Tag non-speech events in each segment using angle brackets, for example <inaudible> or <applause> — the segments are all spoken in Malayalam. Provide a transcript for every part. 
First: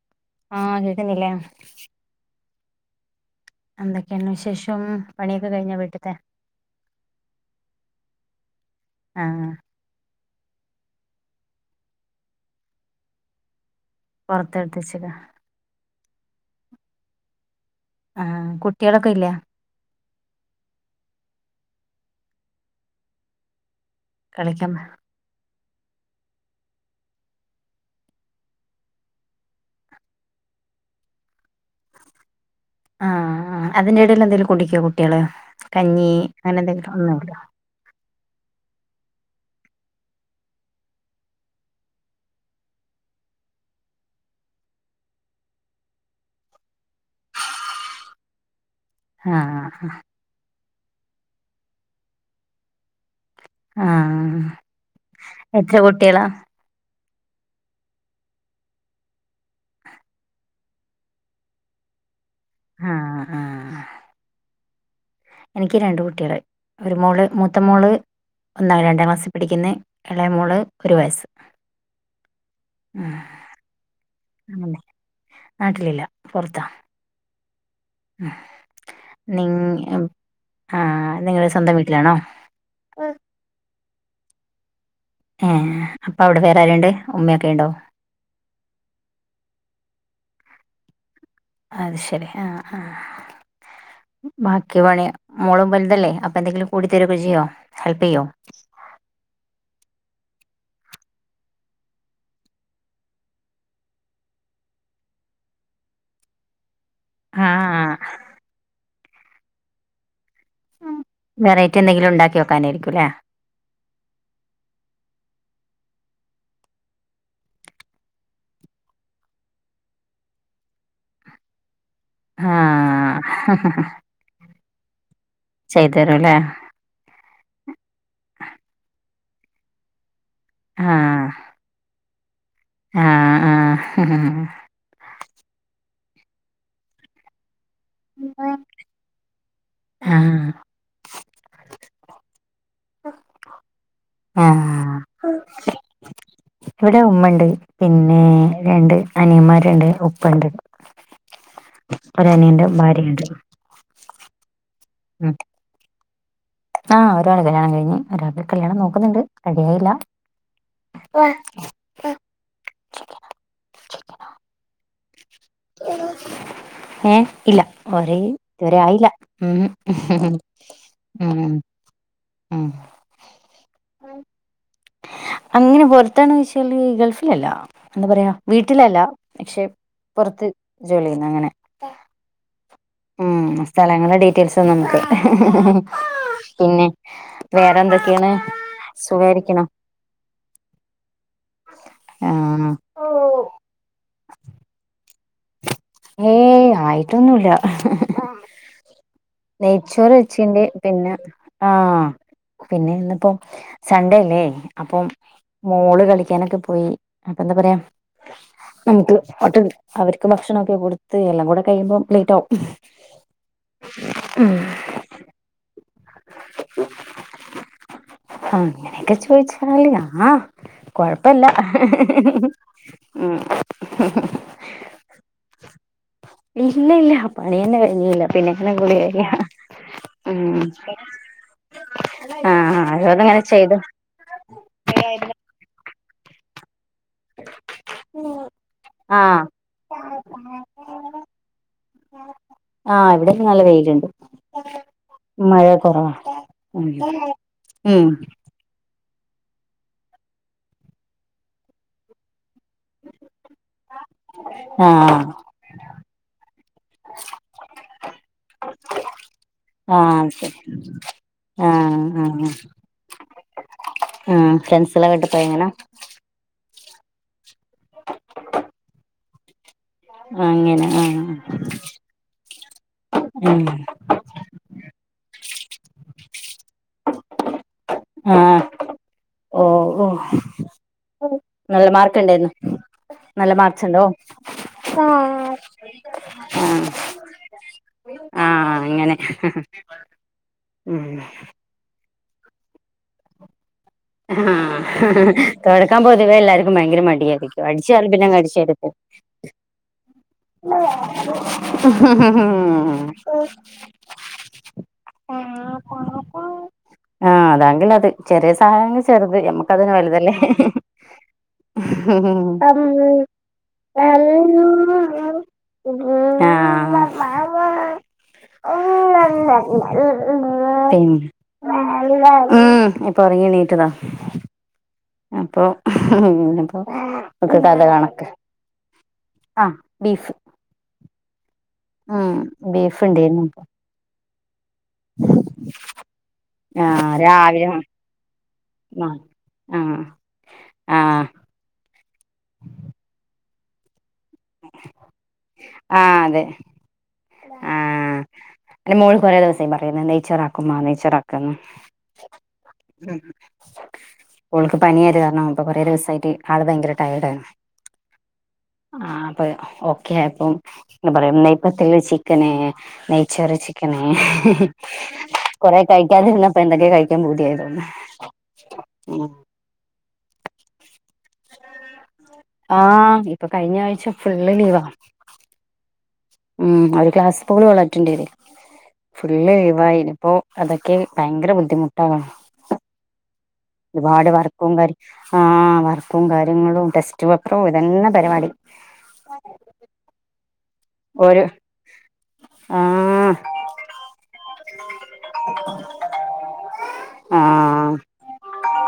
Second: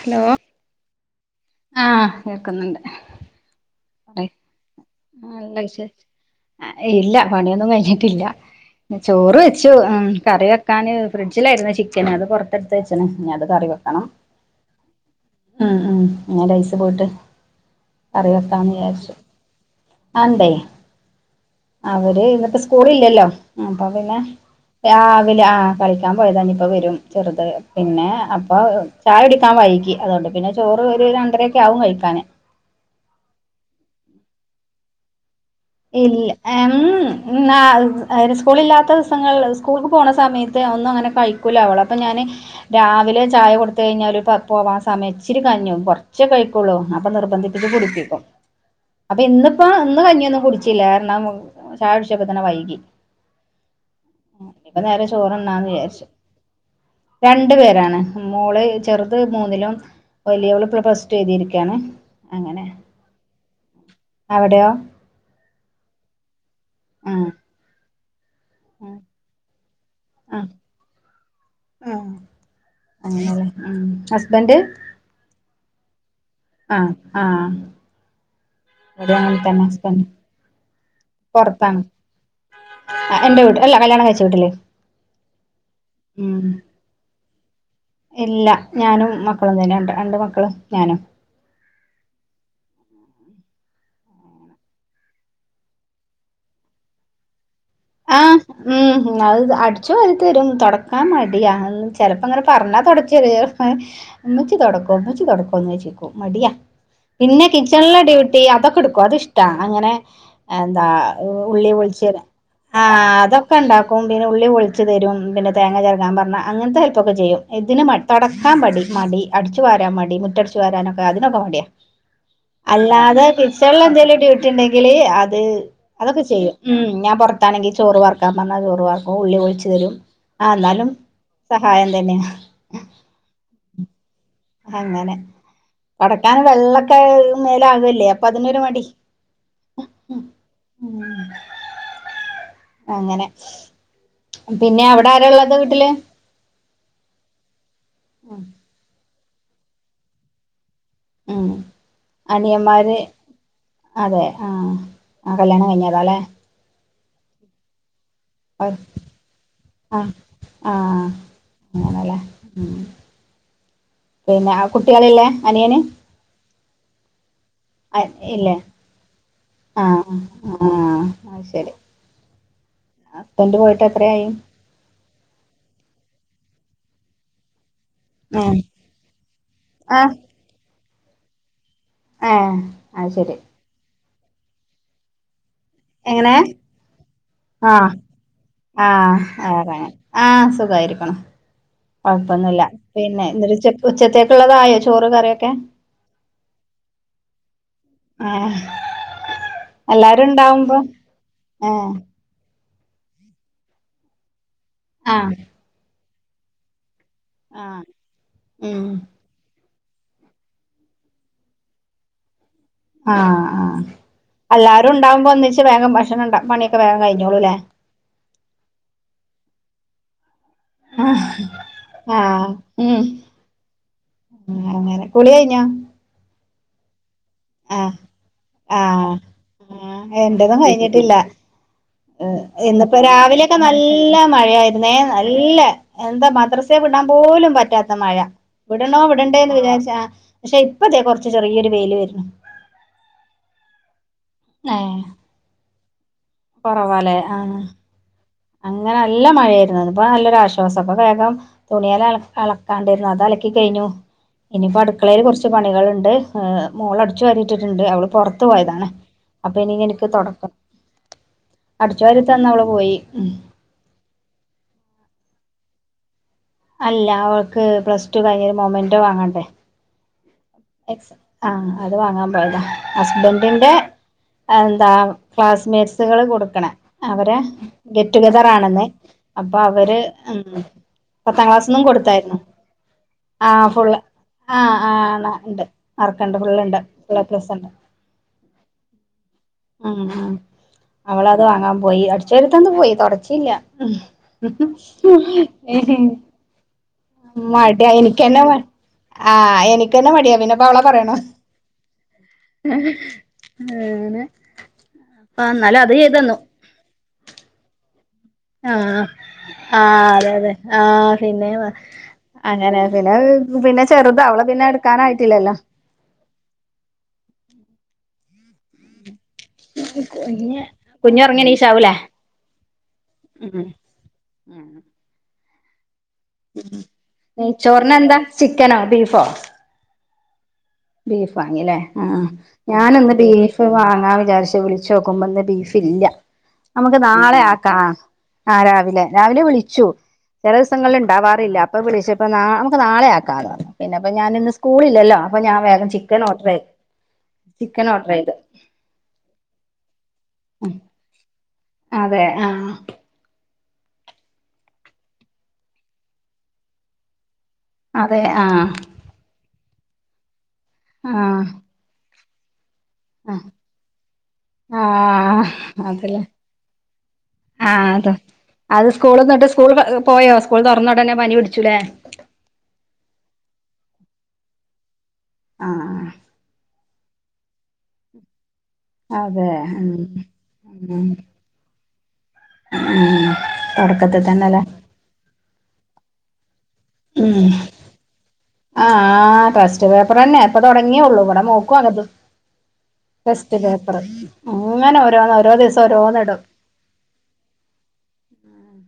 ഹലോ? ആഹ് കേക്കുന്നില്ലേ. ആഹ് കേക്കുന്നുണ്ട്. എന്തൊക്കെണ് വിശേഷം. പണിയൊക്കെ കഴിഞ്ഞ കഴിച്ച് വീട്ടത്തെ ആഹ് ഇല്ല പണിയൊന്നും കഴിഞ്ഞിട്ടില്ല. ചോറ് ആഹ് വെച്ചു ഹം. കറി വെക്കാന് ഫ്രിഡ്ജിലായിരുന്ന് ചിക്കന് അത് പുറത്തെടുത്ത് വെച്ച്ണ് ഇനി അത് കറിവെക്കണം. പൊറത്തെടുത്തെച്ചിലെ. ഉം ഉം അയിന്റെ ഐസ് പോയിട്ട് കറി ആഹ് വെക്കാന്ന് കുട്ടികളൊക്കെ വിചാരിച്ചു. ഇല്ലേ ആഹ് ണ്ടേ. അവര് ഇന്നത്തെ സ്കൂളില്ലല്ലോ അപ്പൊ പിന്നെ. കളിക്കാൻ രാവിലെ ആഹ്. കളിക്കാൻ പോയതാണിപ്പോവരും, ചെറ്ത് പിന്നെ അപ്പൊ ചായ കുടിക്കാൻ വൈകി അതൊണ്ട് പിന്നെ. ചോറ് ഒരു രണ്ടരൊക്കെയാവും കഴിക്കാന്. ആഹ്, ആ അതിന്റെടയില് എന്തെലും കുടിക്കോ കുട്ടികള്. കഞ്ഞി ഇല്ല അങ്ങനെ എം എന്തെങ്കിലും ഒന്നുമില്ല ന്നാ അഹ്. അവര് സ്കൂളില്ലാത്ത ദിവസങ്ങള് സ്കൂൾക്ക് പോണ സമയത്ത് ഒന്നും അങ്ങനെ കഴിക്കൂല അവള് അപ്പോ ഞാന്. രാവിലെ ചായ കൊടുത്ത് കഴിഞ്ഞാല് പ പോവാസമയച്ചിരി കഞ്ഞി കൊറച്ചെ കഴി ളൂ അപ്പൊ നിർബന്ധിപ്പിച്ച് കുടുപ്പിക്കും. അപ്പൊ ഇന്നിപ്പോ ആഹ് ഇന്ന് കഞ്ഞിയൊന്നും കുടിച്ചില്ല. കാരണം ചായട്ചപ്പോതന്നെ വൈകി. ആഹ് ഇനിപ്പോ നേരെ ചോറുണ്ണാന്നു എത്ര വിചാരിച്ചു. കുട്ടികളാ രണ്ട് പേരാണ് മോള് ചെറുത് മൂന്നിലും. വലിയവള് ഇപ്പൊ പ്ലസ്ടു എഴ്തിരിക്കയാണ് അങ്ങനെ ആഹ് ആഹ് അവിടെയോ? എനിക്ക് രണ്ട് കുട്ടികള്, ഒരു മോള് ആഹ് മൂത്ത മോള് ഒന്നാ ആഹ് രണ്ടാം ക്ലാസ്സി പഠിക്കുന്ന്. എളയ മോള് ഒരു വയസ്സ്. ഹും. ഉം, ഹസ്ബൻഡ് ഉം നാട്ടിലില്ലാ പൊറത്താ. അഹ്, ആഹ്. ഉം ഇവിടെ അങ്ങനെ നിങ്‌ തന്നെ ഹസ്ബൻഡ് ആഹ് നിങ്ങടെ സ്വന്തം വീട്ടിലാണോ? ആഹ് എന്റെ വീട്ടി അല്ലാ കല്യാണം കഴിച്ച വീട്ടില്. ഏഹ് അപ്പൊ അവിടെ ഉം വേറാരുണ്ട് ഉമ്മയൊക്കെ ഉണ്ടോ? ഇല്ല ഞാനും മക്കളും തന്നെ രണ്ട് മക്കളും ഞാനും. അത് ശരി ആഹ്, ആഹ്. ബാക്കി പണി മോളും വലുതല്ലേ അപ്പൊ എന്തെങ്കിലും കൂടി തരൊക്കെ ചെയ്യോ ഹെൽപ്പിയ്യൊ. ആഹ് ഉം അഹ് അടിച്ചവാരി തരും. തൊടക്കാ മടിയാ ചെലപ്പോങ്ങനെ പറഞ്ഞാ തൊടച്ച് ചെറിയോ ഉമ്മച്ചി തുൊടക്കോ ഉ മുച്ചി തുൊടക്കോന്ന് വെച്ചിക്കോ മടിയാ പിന്നെ ആഹ് കിച്ചണിലെ ഡ്യൂട്ടി അതൊക്കെ എടുക്കും അത് ഇഷ്ടാ അങ്ങനെ അതാ ഉള്ളി <unintelligible> തനെരിക്കുല്ലേ ക്കെണ്ടാക്കും പിന്നെ ഉള്ളി പൊളിച്ച് തരും പിന്നെ തേങ്ങ ചെരകാൻ പറഞ്ഞാ അങ്ങനത്തെ ഹെൽപ്പൊക്കെ ചെയ്യും ഇതിന് മ തൊടക്കാൻ പടി മടി അടിച്ചു വാരാൻ മടി മുറ്റടിച്ചു വാരാനൊക്കെ അതിനൊക്കെ മടിയാ അല്ലാതെ കിച്ചണില് ആഹ് എന്തേലും ഡ്യൂട്ടിണ്ടെങ്കില് അത് ചെയ്തു അതൊക്കെ തരുംല്ലേ ചെയ്യും ഉം ഞാൻ പൊറത്താണെങ്കി ചോറ് വാർക്കാൻ പറഞ്ഞാ ചോറ് വാർക്കും ഉള്ളി പൊളിച്ചു തരും ആ ന്നാലും ആഹ് സഹായം തന്നെയ ആഹ് ആഹ് അഹഹ് അങ്ങനെ കടക്കാൻ വെള്ളൊക്കെ മേലാക്കല്ലേ അപ്പൊ അതിനൊരു മടി ആഹ് ഉം അങ്ങനെ പിന്നെ ആഹ് അവിടെ ആരാള്ളത് വീട്ടില് ഇവിടെ ഉമ്മണ്ട് പിന്നെ രണ്ട് അനിയമാരുണ്ട് ഉപ്പണ്ട് ഉം ഒരനിയന്റെ അനിയന്മാര് ഭാര്യയുണ്ട് അതെ ആഹ് ആ കല്യാണം കഴഞ്ഞതാ അല്ലെ? ആ ഒരാളെ കല്യാണം കഴിഞ്ഞ്. ഒരാക്ക് ആഹ് കല്യാണം നോക്കുന്നുണ്ട് റെഡിയായില്ല ആഹ് അങ്ങനല്ലേ പിന്നെ ആകുട്ടികളില്ലേ അനിയൻ ഏ ഇല്ല ഒരേ ഇല്ലേ ഇതുവരെ ആയില്ല മം ആഹ് ആഹ് അത് ഹ് ശരി ഹസ്ബൻഡ് പോയിട്ട് എത്രയായി അങ്ങനെ പൊറത്താണ് ചോദിച്ചാല് ഗൾഫിലല്ലാ എന്താപറയാ ആഹ് വീട്ടിലല്ല പക്ഷെ ആഹ് പുറത്ത് ജോലി ചെയ്യുന്നു അങ്ങനെ ഏ ആയിശേരി ഉം സ്ഥലങ്ങളുടെ ഡീറ്റെയിൽസ് ഒന്നും. എങ്ങനെ. പിന്നെ വേറെ ആഹ എന്തൊക്കെയാണ് ആഹ സുഖായിരിക്കണോ ആറെങ്ങെ ആ സുഖായിരിക്കണു. കുഴപ്പൊന്നുല്ല ആഹ് പിന്നെ ഉച്ചത്തേക്കുള്ളതായോ ചോറ് കറിയൊക്കെ? ഏയ് ആയിട്ടൊന്നുല്ല. ആഹ് നെയ്ച്ചോറ് വച്ചിണ്ട്. പിന്നെ ആ ഏഹ് പിന്നെ ഇന്ന്പ്പം സൺണ്ടേ അല്ലേ അപ്പൊ ആഹ് മോള് കളിക്കാനൊക്കെ പോയി. അപ്പ എന്താ പറയാ ആഹ് ഉം <inaudible> <inaudible> അവർക്ക് ഭക്ഷണൊക്കെ കൊടുത്ത് എല്ലാം കൂടെ കഴിയുമ്പോം ലേറ്റ് ആും ആഹ് ആഹ് എല്ലാരും ഉണ്ടാവുമ്പോ ഒന്നിച്ച് വേഗം ഭക്ഷണംണ് പണിയൊക്കെ വേഗം കഴിഞ്ഞോളൂല്ലേ അങ്ങനെയൊക്കെ ചോദിച്ചാല് അഹ് ആഹ് കൊഴപ്പല്ല ആഹ് ഉം ആ അങ്ങനെ കുളികഴിഞ്ഞോ ഇല്ല ഇല്ല പണി തന്നെ കഴിഞ്ഞില്ല. പിന്നെ എങ്ങനെ കുളി കഴിയ ആ ഉം എന്റേതും കഴിഞ്ഞിട്ടില്ല ആ ഇന്ന്പ്പോ അതോണ്ടങ്ങനെ രാവിലെയൊക്കെ ചെയ്തു നല്ല മഴായിരുന്നേ നല്ല എന്താ മദ്രസ വിടാൻ പോലും പറ്റാത്ത മഴ വിടണോ ആ വിടണ്ടേ എന്ന് വിചാരിച്ച ക്ഷെ ഇപ്പതെ കുറച്ച് ചെറിയൊരു വെയിൽ വരുന്നു ആ ഇവിടെ നല്ല വെയിയിലുണ്ട് ഏഹ് മഴ കുറവാ കുറവാല്ലേ ആഹ് ഉം അങ്ങനെ നല്ല മഴയായിരുന്നു. ഇപ്പൊ നല്ലൊരുരാശ്വാസം ഇപ്പൊ വേഗം തുണിയല കണ്ടായിരുന്നു. അത് അലക്കി കഴിഞ്ഞു. ഇനിയിപ്പോ ആ അടുക്കളയില് കുറച്ച് പണികളുണ്ട് മോള് അടിച്ചു വാരിട്ടിട്ട്ണ്ട് അവള് പൊറത്ത് പോയതാണ് അപ്പൊ ഇനി ആ എനിക്ക് തൊടക്കാം ശരി അടിച്ച് വാരി തന്ന് അവള് പോയി. ഉം. ആഹ് ഫ്രണ്ട്സ് എല്ലാം വിട്ട അല്ല ഓക്ക് പ്ലസ് ടു കഴിഞ്ഞ് ഒരു മൊമെന്റോ വാങ്ങാ അങ്ങനെ ആഹ് അത് വാങ്ങാൻ പോയതാ ഹസ്ബൻന്റിന്റെ എന്താ ക്ലാസ്മേറ്റ്സുകള് കൊടുക്കണ അവരെ ഗെറ്റു ആ ആ ഗെദറാണ് ഇന്ന് അപ്പൊ ഓ അവര് ഓ ഉം പത്താം ക്ലാസ് നിന്നും നല്ല മാർക്ക് കൊടുത്തായിരുന്നു ഉണ്ടായിരുന്നു നല്ല ആഹ് മാർക്സ് ഫുൾ ഉണ്ടോ ആഹ് ആഹ് ഉണ്ട് മാർക്ക്‌ണ്ട് ഫുള്ളുണ്ട് ഫുൾ എ പ്ലസ്സ് ഇണ്ട് ആഹ് അങ്ങനെ ഉം ഉം ഉം അവളത് വാങ്ങാൻ പോയി അട് ചെരിത്തന്ന് പോയി തൊടചില്ല ഉം ആഹ് തൊടക്കാൻ പൊതുവേ എല്ലാർക്കും ഭയങ്കര മടിയായിരിക്കും മടി അടിച്ചു ആയി വാരി പിന്നെ അങ്ങ് ഇൻക്കന്നെ മ അടിച്ചു വാരി തീർക്കും ആഹ് എനിക്കന്നെ മടിയാ പിന്നെ ലെ അവള പറയണെ <unintelligible> ആഹ് ഇന്നാലും അത് ചെയ്ത് തന്നു ആഹ് അതാങ്കില് അത് ചെറി ആഹ് ആഹ് അതെ അതെ ആഹ് പിന്നെ അങ്ങനെ പിന്നെ <unintelligible> പിന്നെ ചെറുത അവളെ പിന്നെ എടുക്കാനായിയിട്ടില്ലല്ലോ ആ ഹ് കുഞ്ഞ് ഒറങ്ങി എണീച്ചാവൂലേ ഉം ഇപ്പൊ ഒറങ്ങിണീറ്റതാ ഉം അപ്പൊ ന്ന്പ്പൊ ഒക്കെ കഥ നെയ്ച്ചോറിനെന്താ കണക്കാ ചിക്കനോ ബീഫോ ആഹ് ബീഫ് ബീഫ് വാങ്ങില്ലേ ആഹ് ഉം ബീഫ് ഞാനിന്ന് ഉണ്ടായിരുന്നു ബീഫ് വാങ്ങാം വിചാരിച്ച് വിളി ചോക്കുമ്പം ഇന്ന് ബീഫ്‌ ഇല്ല ആ നമുക്ക് നാളെ രാവിലെ ആക്കാ ആഹ് രാവിലെ ആ രാവിലെ ആ വിളിച്ചു ചില ദിവസങ്ങളിൽ ആ ണ്ടാവാറില്ല അപ്പം വിളിച്ചപ്പം നാ നമുക്ക് നാളെ ആക്കാന്ന് പറഞ്ഞു പിന്നെപ്പോ ഞാനിന്ന് സ്കൂളില്ലല്ലോ അപ്പൊ ഞാൻ വേഗം ആ ചിക്കൻ അതെ ഓർഡർ ചെയ്ത് ആ ചിക്കൻ ഓർഡർ ചെയ്ത് എന്റെ മോൾ കൊറേ ദിവസായി പറയുന്നു നെയ്‌ച്ചോർ ആക്കുമ്മാ നെയ്‌ച്ചോറാക്കാന്ന് അതെ ആഹ് <unintelligible> ഓൾക്ക് പനിആയത് കാരണം ഇപ്പൊ കൊറേ ദിവസായിട്ട് ആള് ഭയങ്കര ടയേർഡായിരുന്നു അതെ ആഹ് ആഹ് അപ്പൊ ഓക്കെ ആയപ്പം എന്താ പറ ആ നെയ <unintelligible> ചിക്കന് ആ നെയ്ചോറ് ചിക്കന് ആ കുറേ അതല്ലേ കഴിക്കാതിരിന്നപ്പൊ എന്തൊക്കെ കഴിക്കാൻ പൂതിആയി ആ തോന്ന്ണ് അത അത് സ്കൂൾ ന്ന്ട്ട് സ്കൂള് പോയോ സ്കൂൾ തൊറന്നൊടന്നെ പനി പിടിച്ചൂലേ ആഹ് ഇപ്പൊ കഴിഞ്ഞ ആഴ്ച ഫുള്ള് ലീവാ ആഹ് ഉം ഒരുക്ലാസ് പോലും അവള് അറ്റൻഡ് ചെ ഫുള്ള് അതെ ഉം ലീവായി ഇനിപ്പോ ഉം അതൊക്കെ ഭയങ്കര ബുദ്ധിമുട്ടാണ് ഉം തൊടക്കത്ത് തന്നെലേ ആഹ് വർക്കും കാര്യങ്ങളും ടെസ്റ്റ് ഉം പേപ്പറും ഇതന്നെ പരിപാടി ആഹ് ടസ്റ്റ് പേപ്പർ തന്നെ ഇപ്പൊ തുടങ്ങിയള്ളൂ ഇവിടെ ഒരു മോക്കും അങ്ങ ആ ടെസ്റ്റ് പേപ്പറ് ങ്ങനെ ഓരോന്ന ഓരോ ദിവസം ഓരോന്ന് ഇടും ആഹ് ആഹ്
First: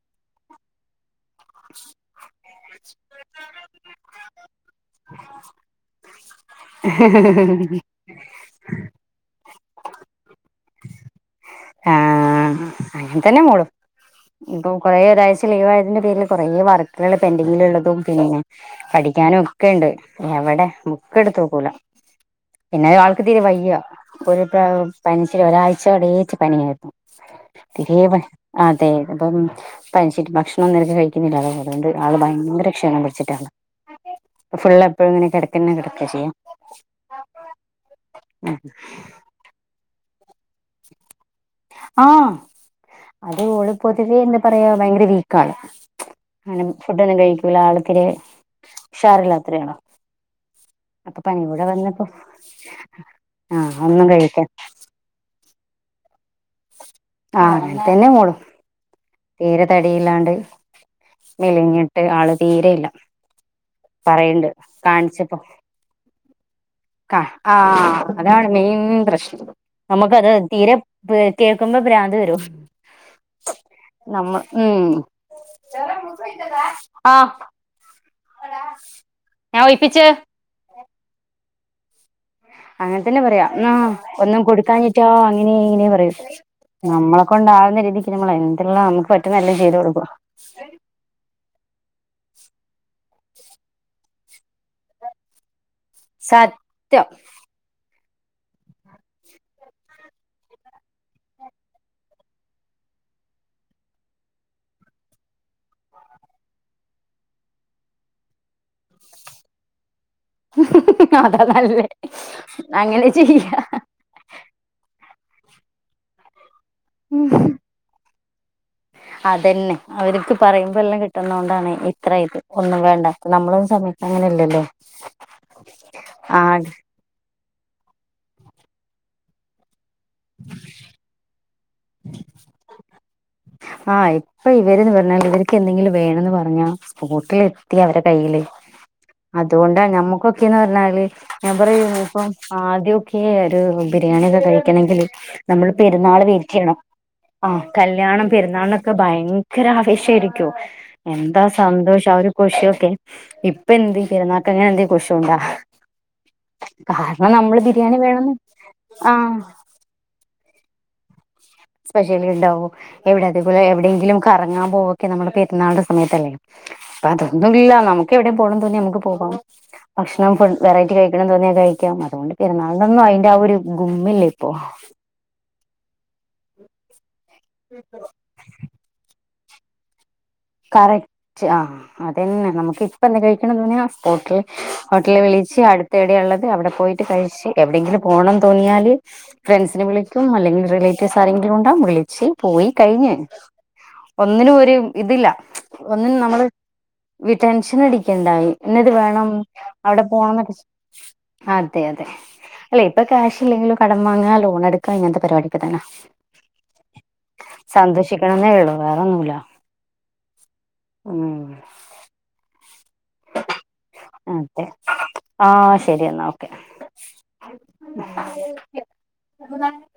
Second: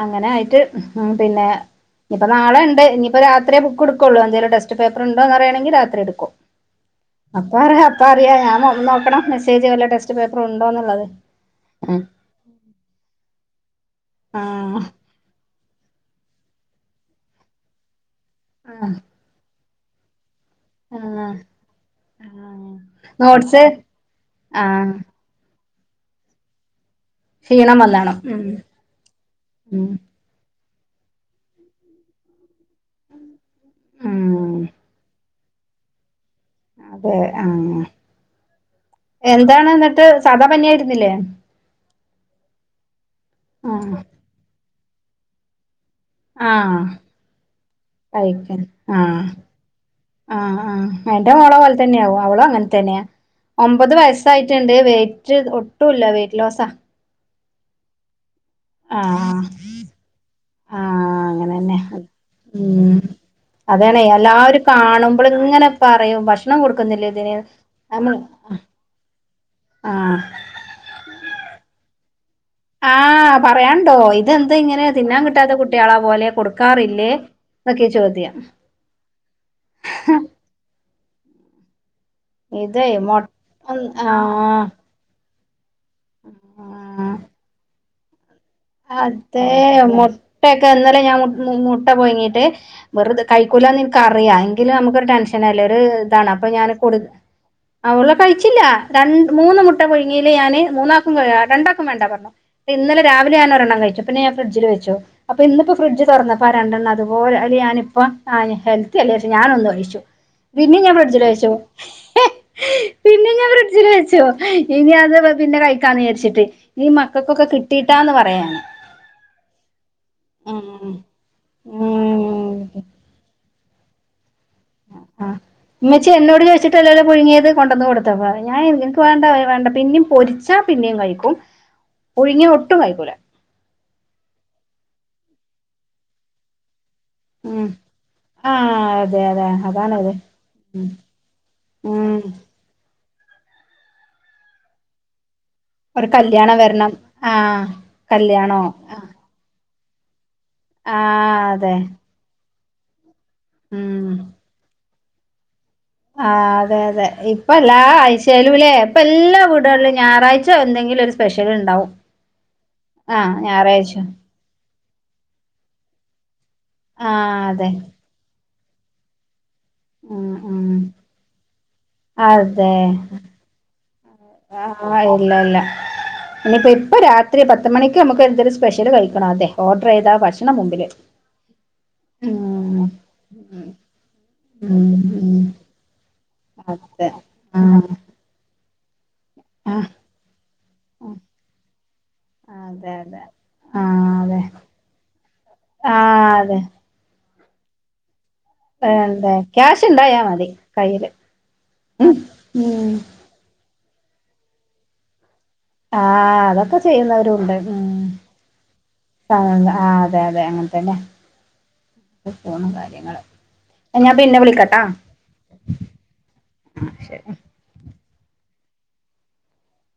അങ്ങനെ ആയിട്ട് ഉം പിന്നെ ഞ്ഞി ഇപ്പൊ നാളെ ഉണ്ട് ഇനിപ്പോ രാത്ര്യേ ബുക്ക്‌ ഇടുക്കുള്ളൂ എന്തേലും ടെസ്സ്റ്റ് പേപ്പറ് ഉണ്ടോന്ന് അറിയാണെങ്കി രാത്രി കൊ <inaudible> ഇഹി വേറെ അപ്പ അറിയാ ഞാൻ വ ന്നോക്കണം മെസ്സേജ് വല്ല ടെസ്റ്റ് പേപ്പർ ഉണ്ടോ എന്നുള്ളത് ആ അങ്ങെ തന്നെ മോളു ഇപ്പൊ ആഹ് കൊറേ ഒരാഴ്‌ ലീവായതിന്റെ പേരിൽ കൊറേ വർക്കുകള് പെൻഡിങ്ങിലുള്ളതും പിന്നെ ആഹ് പഠിക്കാനും ഒക്കെയുണ്ടെ എവിടെ ബുക്കെടുത്ത് ആഹ് നോക്കൂല ആഹ് പിന്നെ ആൾക്ക് തീരെ നോട്ട്സ് വയ്യ ഒരു ആഹ് പനി ഒരാഴ്ച അടേച്ചു പനിയാരുന്നു ക്ഷീണം വന്നാണോ തീരെ ഉം അതെ അപ്പം ഉം പനിച്ചിട്ടെ ഭക്ഷണ ഒന്നര കഴിക്കുന്നില്ല അതുകൊണ്ട് ആളെ ഭയങ്കര ക്ഷീണം പിടിച്ചിട്ടാണ് ഉം ഫുള്ളെ എപ്പഴും ഇങ്ങനെ കിട പിന്നെ കിടക്ക ചെയ്യാ അതെ ആ എന്താണ് എന്നിട്ട് സദാ പനായിരുന്നില്ലേ ആഹ് അത് ഓള് ആഹ് പൊതുവേ എന്താ പറയാ ഭയങ്കര വീക്കാണ് അങ്ങനെ ആഹ് ഫുഡ്ഡൊന്നും കഴിക്കൂല്ല ആളിത്തിരെ ഉഷാറിള്ളത്തൊരാളാ ആ ആ എന്റെ മോളെ പോലെ തന്നെയാവും അവളും അങ്ങനെ തന്നെയാ ആഹ് ഒമ്പത് ഒന്നും കഴിക്കാ വയസായിട്ടുണ്ട് വെയിറ്റ് ഒട്ടും ഇല്ല വെയിറ്റ് ലോസാ ആ അങ്ങൻ തന്നെ മോളും ആഹ് തീരെ തടിയില്ലാണ്ട് ആഹ് അങ്ങനെന്നെ മെലിഞ്ഞിട്ട് ആള് തീരെയില്ല അതോണ് പറയണ്ട് എല്ലാവരും കാണിച്ചപ്പോ കാണുമ്പളിങ്ങനെ പറയും ഭക്ഷണം കൊടുക്കുന്നില്ലേ കാ ഇതിന് ആഹ് നമ്മൾ അതാണ് ആ മെയിൻ പ്രശ്നം ആഹ് നമുക്കത് തീരെ ഇതേത്തിയേക്കുമ്പ പ്രാന്ത്‌ വരും ആ പറയാണ്ടോ നമ്മ ഇതെന്ത് ഇങ്ങനെ ഉം തിന്നാൻ കിട്ടാത്ത കുട്ടികളെ പോലെ കൊടുക്കാറില്ലേ ആഹ് ക്കെ ചോദ്യം ഞാൻ ഒയിപ്പിച്ചേ ഇതേ അങ്ങനെ മൊ തന്നെ പറയാം ആ ഒന്നും ആഹ് കൊടുക്കാഞ്ഞിട്ട് റ്റാ അങ്ങനെ ഇങ്ങനെ പറയൂ ആഹ് നമ്മളെക്കൊണ്ടാവുന്ന രീതി പിന്നെ നമ്മളെന്തെല്ലാം നമ്മക്ക് അതെ പറ്റുന്നതല്ലെ ചെയ്ത് കൊടുക്കോ മുട്ടയൊക്കെ ഇന്നലെ ഞാൻ മുട്ട പൊയിങ്ങീട്ട് വെറുതെ കൈക്കൂല്ലാന്നെൻ ക്ക അറിയ എങ്കിലു നമുക്കൊരു ടെൻഷനല്ലേ ഒരു ഇതാണ് അപ്പ ഞാൻ കൊടു സത്യം അവളെ കയിച്ചില്ല രണ്ട് മൂന്ന് മുട്ട പുഴുങ്ങീല് ഞാന് മൂന്നാക്കും രണ്ടാക്കും വേണ്ട പറഞ്ഞു ഇന്നലെ രാവിലെ ഞാനൊ രെണ്ണം കഴിച്ചു പിന്നെ ഞാൻ ഫിഡ്ജിലു വെച്ചു അപ്പ ഇന്നിപ്പ ഫ്രിഡ്ജ് തുറന്നപ്പം ആ രണ്ടെണ്ണം അതുപോലെ അതു ഞാനിപ്പം ഹെൽത്തി അല്ലേ ചാരിച്ച് ഞാനൊന്ന് കഴിച്ചു പിന്നേം ഞാൻ ഫ്രിഡ്ജില് അതാ വെച്ചു നല്ലേ എഹെ അങ്ങനെ പിന്നേം ഞാൻ ചെയ്യാ ഫ്രിഡ്ജിലു വെച്ചു ഇനി അത് പിന്നെ കൈക്കാന്ന് വെച്ചിട്ട് ഇനി മക്കൾക്കൊക്കെ കിട്ടീട്ടാന്ന് പറയാൻ അതന്നെ അവരിക്ക് പറയുമ്പ ഉം എല്ലാംകി കിട്ടുന്നോണ്ടാണ് ഇത്രേം ഇത് ഉം ഒന്നും വേണ്ട നമ്മളൊന്നും സമയത്തെ അങ്ങനല്ലല്ലോ ആ ഉമ്മച്ചി എന്നോട് ചോദിച്ചിട്ടല്ലോ പുഴുങ്ങിയത് കൊണ്ടുവന്ന് കൊടുത്തപ്പം ഞാൻ നിനക്ക് വേണ്ട വേണ്ട പിന്നേം പൊരിച്ചാ പിന്നേം കഴിക്കും പുഴുങ്ങിയാ ഒട്ടും കഴിക്കൂല്ല ആ ഇപ്പൊ ഇവരെന്ന് പറഞ്ഞാൽ ഇവർക്കെന്തെങ്കിലും വേണന്ന് പറഞ്ഞാ ഉം കൂട്ടിലെത്തി അവരെ കയ്യില് ആഹ് അതെ അതെ അതുകൊണ്ടാ അതാണത് ഞമ്മക്കൊക്കേന്ന് പറഞ്ഞാല് ഞാൻ പറയുവാ ഉം ഇപ്പം ആദ്യൊക്കെ ഒരു ബിരിയാണി ഒക്കെ കഴിക്കണെങ്കിലെ നമ്മൾ ഒരു പെരുന്നാളു വെയ്റ്റ് കല്യാണം ചെയ്യണം വരണം ആ ആഹ് കല്ല്യാണം കല്യാണോ പെരുന്നാളിനൊക്കെ ആഹ് ഭയങ്കര ആവേശമായിരിക്കോ എന്താ അതെ സന്തോഷം ആ ഒരു ആഘോഷയൊക്കെ ഇപ്പെന്ത് ഉം <unintelligible> ആ അതെ അതെ ഇപ്പെല്ലാ വേണന്ന് ആഴ്‌ച്ചെല്ലൂല്ലേ ഇപ്പ ആഹ് എല്ലാ വീടുകളിലും ഞാറാഴ്ച ച്ചോന്തെങ്കിലും സ്പെഷ്യലുണ്ടാവും സ്പെഷ്യലിലുണ്ടാവും എവിടെത്തെ പ്പോലെ എവിടെങ്കിലും കറങ്ങാൻ പോവൊക്കെ നമ്മടെ പെരുന്നാളി ന്റെ സമയത്തല്ലേ അപ്പൊ ആഹ് അതൊന്നുമില്ല അതെ നമു ക്കെ എവിടെ പോണന്ന് തോന്നിയാ നമ്മക്ക് പോവാം ഉം ഭക്ഷണം ഫുഡ് ഉം വെറൈറ്റി കഴിക്കണെന്ന് തേന്നിയാ കഴി ക്കാം അതോണ്ട് അതെ പെരുന്നാളിനൊന്നും അയിന്റെ ആ ഒരു ഗുമ്മില്ലാ ഇപ്പോ. ആഹ് ഇല്ല ഇല്ല ഞ്ഞിപ്പോ ഇപ്പേ രാത്രി പത്ത്മണിക്ക് നമുക്ക് എന്തെലും സ്പെഷൽ കഴിക്കെണം അതെ ഓർഡയ്താ ഭക്ഷ് കറക്റ്റ് ആ അതെന്നെ, നമുക്ക് ഉം ഇപ്പന്ത് കഴിക്കെണം തോന്ന്യാ സ്പോട്ടിൽ. ഉം ഹോട്ടലീ ഉം വിളിച്ച് അടുത്തെവിടെയുള്ളത് അവിടെ പോയിട്ട് അതെ കഴിച്ച് ആഹ് എവിടെങ്കിലും പോണം തോന്നിയാല് ഫ്രണ്ട്സിനെ ആഹ് വിളി സും അല്ലെങ്കി, റിലേറ്റീസ് ആരെങ്കിലും ണ്ടാവും. വിളിച്ച് പോയി അതെ ക്കഴിഞ്ഞ്. അതെ ആഹ് അതെ ഒന്നിനും ഒരുതില്ല ഒന്നിനും ആഹ് നമ്മള് അതെ വി ടെൻഷനടിക്കെണ്ടായ്. ന്നത് വേണം എന്താ ക്യാഷ് അവിടെ ഉണ്ടായാ മതി പോണന്നൊക്കെ കയ്യില് അതെ തെ ഉം ല്ലെ ഉം ഇപ്പൊ ക്യാഷില്ലെലും കടം വാങ്ങ ലോണടക്കാ ഇങ്ങൻത്തെ പരിപാടി ആഹ് അതൊക്കെ ചെയ്യുന്നവരുണ്ട് ഉം സന്തോഷിക്കണംന്നേ ഉള്ളൂ വേറൊന്നുല്ല ആ.. തെ തെ അങ്ങൻതന്നെ, ഉം നെപോണു കാര്യങ്ങൾ ഞാ പിന്നെ, അതെ വിളിക്കാട്ടാ. ആഹ് ശരി എന്നാ <inaudible>